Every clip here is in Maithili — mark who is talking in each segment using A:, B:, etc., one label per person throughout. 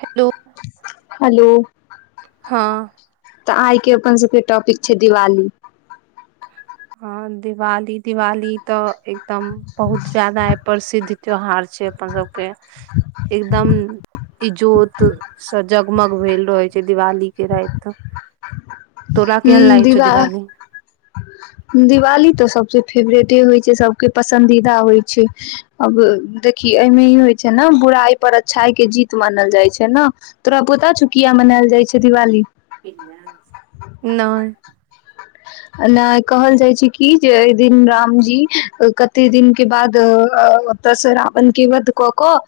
A: हेलो
B: हेलो
A: हां
B: तऽ आइ के अपन सबके टॉपिक छैय दिवाली
A: ह दिवाली दिवाली तऽ एकदम बहुत ज्यादा प्रसिद्ध त्यौहार छैय अपन सबके एकदम इजोत सं जगमग भेल रहय छैय दिवाली के राति तोरा
B: हू
A: केहन लागै छौ
B: दिवा
A: दिवाली
B: दिवाली तऽ सबसे फेवरेटे होइ छैय सबके पसंन्दीदा होइ छैय अब देखही एहिमे ई होइ छैय ने बुराइ पर अच्छाई के जीत मानल जाइ छैय ने तोरा पता छौ किया मनायल जाइ छैय दिवाली
A: नई
B: नई कहल जाइ छैय कि जे एहि दिन रामजी कते दिन के बाद ओतऽसँ रावण के वध कऽ कऽ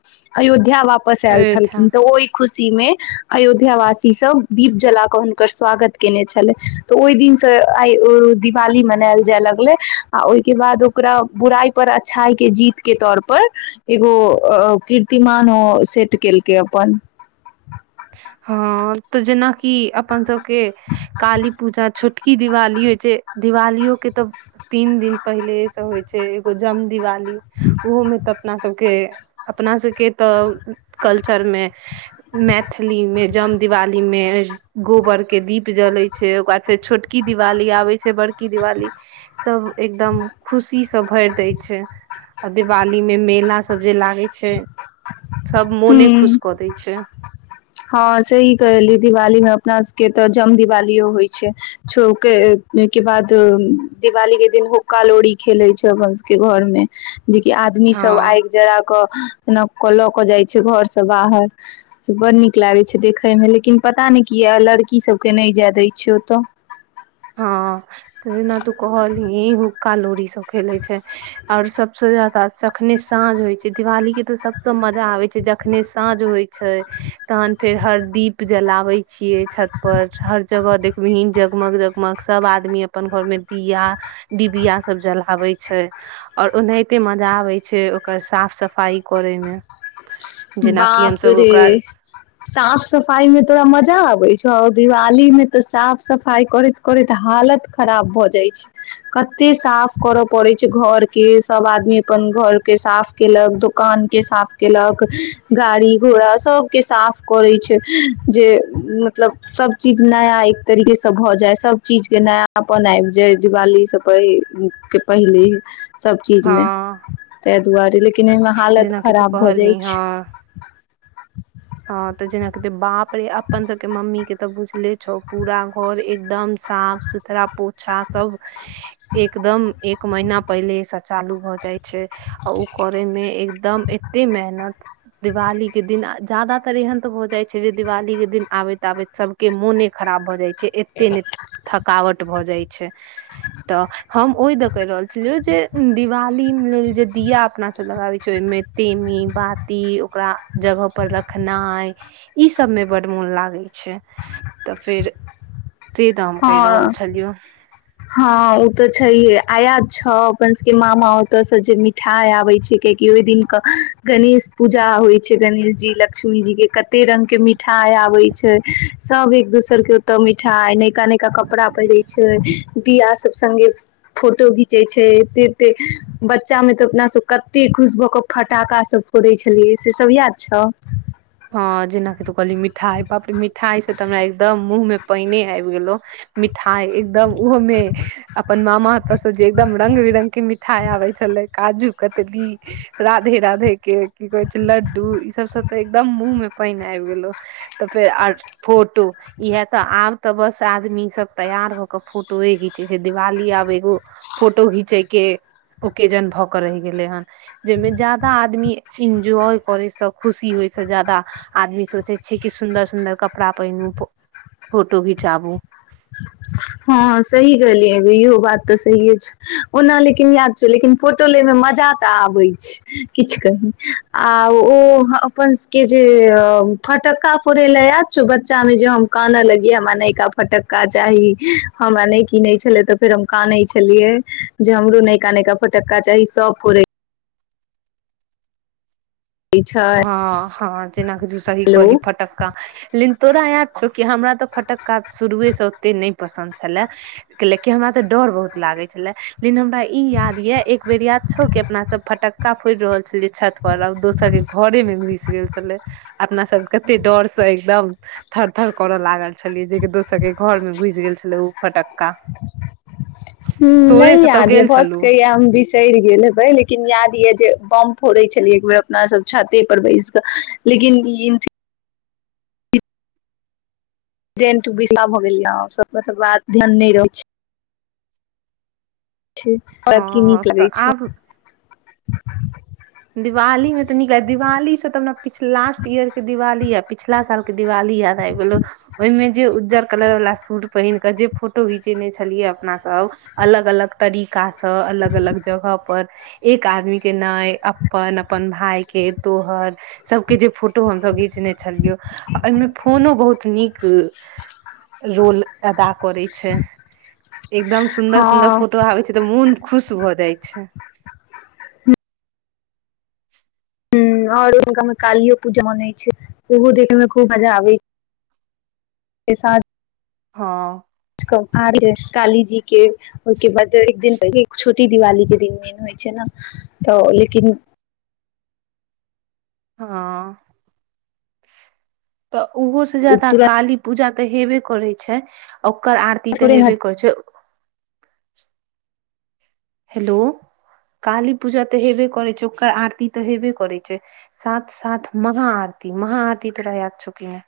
B: अयोध्या वाप वापस आयल
A: अयोध्या
B: छलखिन तऽ ओई खुशी में अयोध्या वासी सब दीप जला कऽ हुनकर स्वागत केने छलै तऽ ओहि दिनसँ आइ दिवाली मनायल जाय लगले आ ओहिके बाद ओकरा बुराइ पर अच्छाई के जीत के तौर पर एगो कीर्तिमान ओ सेट केलकै अपन
A: हँ तऽ जेनाकि अपन सभके काली पूजा छोटकी दिवाली होइ छैय दिवालियओ के तऽ तीन दिन पहिलेसँ होइ छैय एगो जम दिवाली ओहोमे तऽ अपना सबके अपना सबके तऽ कल्चर मे मै मे जम दिवाली मे गोबर के दीप जलै छैय ओइके बाद फेर छोटकी दिवाली आबै छैय बड़की दिवाली सब एकदम खुशी से भरि दै छैय आ दिवाली मे मेला सब जे लागै छैय सब मोने खुश
B: हूँ
A: कऽ दै छैय
B: हँ सही कहली दिवाली मे अपना सबके तऽ जम दिवालिओ होइ छैइ छउ के ओहिके बाद दिवाली के दिन हुक्का लोड़ी खेले छैइ अपना सबके घर में जेकि आदमी सब
A: हँ
B: आगि जरा कऽ केना क ल क जाय छैइ घर से बाहर से बड़ नीक नीक लागै छै देखयमे लेकिन पता नई किया लड़की सभके नहि जाय दै छै ओतय
A: हँ त जेना तू कहलही हुक्का लोरी सब खेले छैइ आओर सबसँ ज्यादा तखने साँझ होय छैइ दिवाली के ते सबसे मजा आबै छैइ जखने साँझ होय छैइ तहन फेर हर दीप जलावइ छिअइ छत पर हर जगह देखबीही जगमग जग गामक सब आदमी अपन घर में दिया डिबिया सब जलाबै छैइ और ओनाहिते मजा आबै छै ओकर साफ सफाई करे मे जेनाकि
B: बाप
A: हमसभ
B: रे
A: ओकरा
B: साफ सफाई मे तोड़ा मजा आबे छै छ दिवाली में ते साफ सफाई करैत करैत हालत खराब भ जाय छै कते साफ करे पड़े छै घर के सब आदमी अपन घर के साफ केलक दुकान के साफ केलक गाड़ी घोड़ा सबके साफ करै छै जे मतलब सब चीज नया एक तरीके से भऽ जाय सब चीज के नया अपन आबि जाय दिवाली से प के पहिले सब चीज मे
A: हँ
B: ताहि दुआरे लेक ओहि मे हालत
A: जेनाकि तू
B: खराब भ जाय
A: कहलही
B: छै
A: हँ हँ तऽ जेना के बाप पर अपन सके मम्मी के तऽ बुझले पूरा घर एकदम साफ सुथरा पोछा सब एकदम एक महीना पहिले चालू भ जाय छै आ ओ करे मे एकदम एते मेहनत दिवाली के दिन ज्यादातर एहन त भ जाय छै जे दिवाली के दिन आबैत आबैत सब के मोने खराब भ जाय छै जे एतेक थकावट भ जा छै त हम ओय कहि रहल छी जे दिवाली लेल जे दिया अपना सब लगाबै छै ओहिमे टेमी बाती ओकरा जगह रखनाइ ई सबमे बड्ड मोन लागै छै तऽ फेर से तऽ हम कहि रहल
B: हँ
A: छलियौ।
B: हँ ओ तऽ छैे आय याद छौ अपन सब के मामा ओते से जे मिठाई आबे छै कियाकि ओहि दिन के गणेश पूजा होय छै गणेश जी लक्ष्मी जी के कते रंग के मिठाई आबे छै सब एक दोसर के ओते मिठाई ने नयका नयका कपड़ा पहिरे छै दिया सब सगे फोटो घीचे छै एते एते बच्चा मे तऽ अपना सब कते खुश भऽ के फटाका सब फोड़े छलियै से सब याद छौ
A: हँ जेनााकि तू कहली मिठाई बाप रे मिठाई से तऽ हमरा एकदम मुह में पानने आबि गेलो मिठाई एकदम ओहोमे अपन मामा हत से जे एकदम रंग बिरंग के मिठाई आबे छलै काजू कतली राधे राधे के की कहे छै लड्डू ई सब सब तऽ एकदम मुंह मे पानि आबि गेलो तऽ फेर आ फोटो इहे ते आब तऽ बस आदमी सब तैयार भ के फोटोए घीचे छै दिवाली आब एगो फोटो घिंचे के ओकेजन भ के रहि गेले हन जेहि में ज्यादा आदमी एन्जॉय करे सब खुशी से ज जादा आदमी सोचे छै कि सुन्दर सुंन्दर कपड़ा पहिनू फोटो घिचाबू
B: हँ सही कहियैगो इहो बात तऽ सहिे छौ ओना लेकिन याद छौ लेकिन फोटो लेमे मजा तऽ आबै छै किछु कही आ ओ अपन के जे फटक्का फोड़य ल याद छो बच्चामे जे हम कानऽ लगिय हमरा नयका फटक्का चाही हमरा नहि किीनै छलै तऽ फेर हम कानै छलियै जे हमरो नयका नयका फटक्का चाही सभ फोड़ै छै
A: हँ हँ जेना किू सही
B: हेलो
A: कहली फटक्का लेकिन तोरा याद छौ की हमरा तऽ फटक्का शुरुए से ओते नहि पसंन्द छले क लेकी हमरा ते डर बहुत लागे छले लेकिन हमरा ई याद ये एक बेर याद छौ कि अपना सब फटक्का फोड़ि रहल छल छत पर आ दोसर घरे मे घुस गेल छलै अपना सब कते डर से एकदम थर थर करऽ लागल छलियै जेक दोसर के घर मे घुस गेल छलै ओ फटक्का
B: ह
A: तोरे
B: नहि
A: से तऽ
B: याद यऽ
A: गेल छलू
B: बसके या हम बिसरि गेल हेबै लेकिन याद ये जे बम फोड़ै छलियै एक बेर अपनासभ छातेपर बैस कऽ लेकिन टेंट विसा भऽ गेलै ओ सभप तऽ बात ध्यान नहि रहै छी [unintelligible] त की
A: हँ
B: नीक
A: तऽ
B: लगैत छौ [unintelligible]
A: दिवालीमे तऽ नीक ल दिवाली से तऽ हमरा लास्ट ईयर के दिवाली या पिछला सालके दिवाली याद आबि गेल ओहिमे जे उज्जर कलर वाला सूट पहिन कऽ जे फोटो घिचेने छलियै अपना सब अलग अलग तरीकासे त अलग अलग जगह पर एक आदमी केना ऐ अपन अपन भाई के तोहर सबके जे फोटो हमसे घिचने छलियौ ओमे फोनो बहुत नीक रोल अदा करै छै एकदम सुन्दर
B: हँ
A: सुन्दर फोटो आबे छै तऽ मुन खुश भऽ जाइ छै
B: ह ओर हुनकामे कालियो पूजा में ओहो देखयमे खूब मजा आबैत छैके साथ [unintelligible]
A: हों
B: त काइल कालीजी के ओहिके बाद एक दिन पहिले छोटी दिवाली के दिन मैन होइ छै ने तऽ लेकिन
A: हँ तऽ ओहो से जादा
B: तुरंत
A: काली पूजा हेबे करै छै ओ ओकर आरती तऽ
B: थोड़े
A: हेबे
B: हट
A: करै छै [inaudible] हेलो काली पूजा तऽ हेबे करै छै ओकर आरती तऽ हेबे करै छै साथ साथ महा आरती महा आरती तोरा याद छौ कि नहि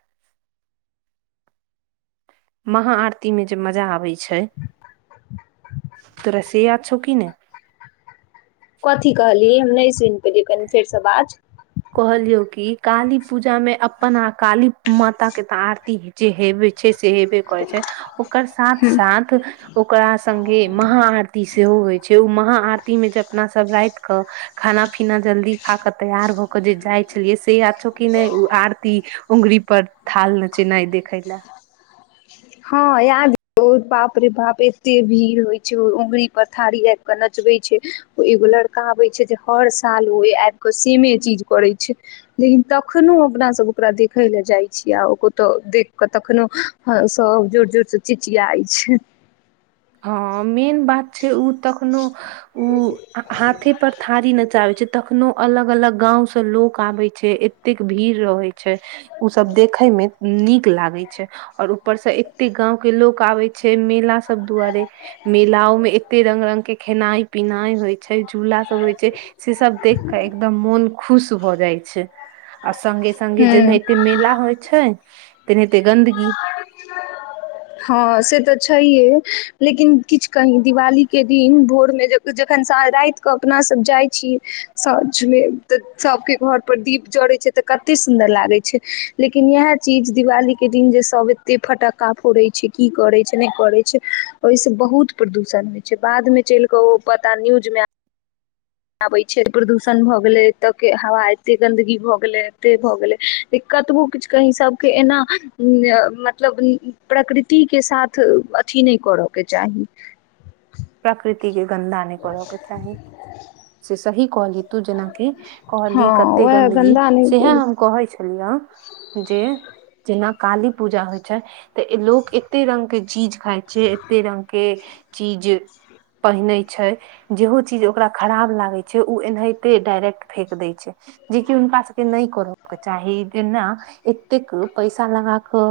A: महा आरती मे जे मजा आबै छै तोरा से याद छौ की नै
B: कथी कहली हम नहि सुइन पेलियै कनि फेरसे बाज
A: कहलियौ कि काली पूजामे अपन आ काली माताे तऽ आरती जे हेवे छै से हेबे करै छै ओकर साथ साथ ओकरा संगे महा आरती सेहो होइ छै छै ओ महा आरती मे जे अपना सब राइत के खाना पीना जल्दी खा के तैयार भ जाइ छलियै से याद छउ की नहि उ आरती उंगरी पर थालमे नचैनाइ देखै ले
B: हँ याद बाप रे बाप एते भीड़ होइ छै ओ अंगुरी पर थारी आब क नचबे छै ओ एगो लड़का आबै छै जे हर साल ओ आबि क सेमे चीज करै छै लेकिन तखनो अपना सब ओकरा देखय ल जाइ छीयै आ कतो देख कऽ तखनो सब जोर जोरसँ चिचियाइ छै
A: हँ मेन बात छै ओ तखनो ओ हाथे पर थारी नचाबै छै तखनो अलग अलग गाँवसे लोक आबै छै एतेक भीड़ रहैत छै ओसभ देखयमे नीक लागै छै आओर ऊपरसँ एतेक गाँंव के लोक आबै छै मेला सभ दुआरे मेलाओं में एते रंग रंग के खेनाई पिनाइ होइ छै झूला सब होइ छै से सब देख के एकदम मोन खुश भ जा जाइ छै संगे संगे
B: हूँ
A: जेनहिइते मेला होइ छै ते नहिते गन्दगी
B: हँ से तऽ छै है लेकिन किछ कही दिवाली के दिन भोर जखन रात कऽ अपना सब जाइ छीयै साँझमे तऽ सभके घर पर दीप जड़ैत छै तऽ कते सुन्दर लागै छै लेकिन इएह चीज दिवाली के दिन जे सब कतेक फटक्का फोड़ै छै की करै छै नहि करै छै ओहिसँ बहुत प्रदूषण होइ छै बादमे चलि कऽ ओ पता न्यूजमे आबै छै प्रदूषण भऽ गेलै एतयके हवा एतेक गन्दगी भऽ गेलै एतेक भऽ गेलै जे कतबो किछु कहीँ सभके एना मतलब प्रकृतिके साथ अथि नहि करयके चाही
A: प्रकृतिक गन्दा नहि करऽ के चाही से सही कॉलेज तू जेनाकी कहली
B: हँ
A: कते
B: वएह
A: गन्दगी
B: गन्दा
A: सेहे
B: नहि
A: हम कहे छी जे जेना काली पूजा होय छै ते लोग एते रंग के चीज खा छै एते रंग के चीज पहिनै छै जेहो चीज ओकरा खराब लागै छै ओ एनाहि डायरेक्ट फेेक दै छै जेकि हुनका सबके नहि करय के चाही जेना एतेक पैसा लगा कऽ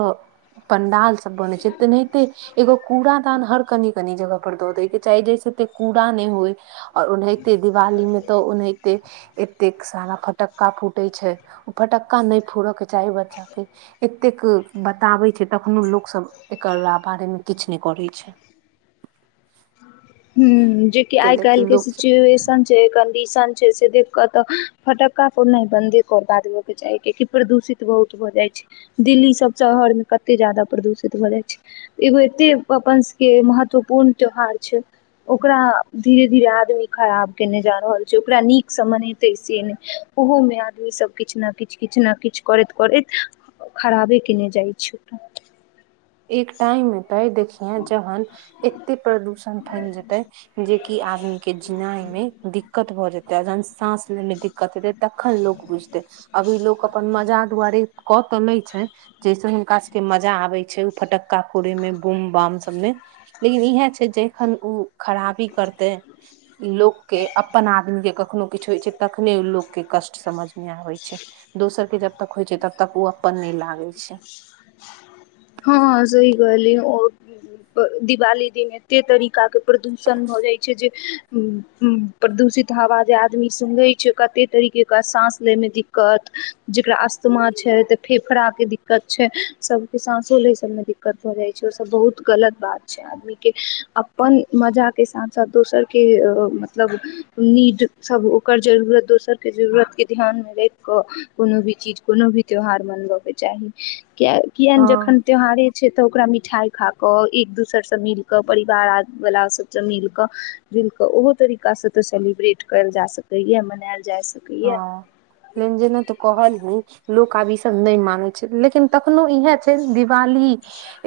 A: पंडाल सब बनैत छै तनहिते एगो कूड़ा हर कनि कनि जगह पर दऽ दै चाहि जे से एतेक कूड़ा नहि होइ और ओनाहिते दिवाली में तो ओनाहित ए एतेक सारा फटक्का फूटै छै ओ फटक्का नहि फोड़य के चाही बच्चा के एतेक बताबै छै तखनो लोक सब एकरा बारेमे किछु नहि करै छै
B: ह जेकि आइ
A: कैलेकि
B: काइलके
A: लोक
B: सिचुएशन छै डीशन छै से देख कऽ तऽ फटक्का फोड़नाय बन्दे क देबयके चाही कियेकि प्रदूषित बहुत भऽ जाइ छै दिल्ली सब शहरमे कते ज्यादा प्रदूषित भऽ जाइ छै एगो एते अपन सबके महत्वपूर्ण त्योहार छै ओकरा धीरे धीरे आदमी खराब कयने जा रहल छै ओकरा नीकसँ मनेतै से नहि ओहोमे आदमीसभ किछु ने किछु किछु ने किछु करैत करैत खराबे कयने जाइ छै
A: एक टाइम ते देखिये जहन एते प्रदूषण फैल जेते जेकि आदमी के जिनाय में दिक्कत भऽ जेते जहन साँस ले में दिक्कत हेते तखन लोक बुझते अभी लोक अपन मजा दुआरे क चले छै जैस हुनका सब के मजा आबे छै फटक्का फोड़े में बूम बाम सबमे लेकिन इएह छै जखन ओ खराबी करते लोक के अपन आदमी के कखनो किछु होइ छै तखने ओ लोक के कष्ट समझ मे आबे छै दोसर के जब तक होइ छै तब तक ओ अपन नहि लागे छै
B: हँ हँ सही कहले दिवाली दिन एते तरीका के प्रदूषण भऽ जाइ छै जे उन उन प्रदूषित हवा जे आदमी सुनै छै कते तरीकेे साँस लैमे दिक्कत जकरा अस्त्मा छै तऽ फेफड़ाके दिक्कत छै सब साँसो लै सबमे दिक्कत भऽ जाइ छै ओ सब बहुत गलत बात छै आदमीके अपन मजाके साथ साथ दोसरके मतलब नीड सब ओकर जरूरत दोसरके जरूरतके ध्यानमे राखि कऽ कोनो भी चीज कोनो भी त्यौहार मनबऽके चाही किए कियाने
A: हँ
B: जखन त्यौहारे छै तऽ ओकरा मिठाई खा के एक दोसर से मिल के परिवार वाला सबसँ मिल के जुल के ओहो तरीका से ते सेलिब्रेट कयल जा सकय या मनायल जा सकैए
A: हँ लेंज ने तऽ कहल ही लोक आब ई सब नहि माने छै लेकिन तक कखनो इह छै दिवाली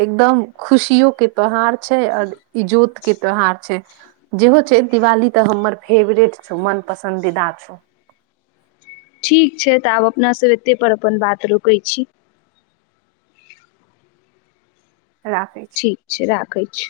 A: एकदम खुशियो के त्यौहार छै आओर इजोत के त्यौहार छै जेहो छै दिवाली तऽ हमर फेवरेट छौ मन पसन्दीदा छौ
B: ठीक छै तऽ आब अपनासँ एतेकपर अपन बात रोकैत छी
A: राखै छी
B: ठीक छै राखै [inaudible]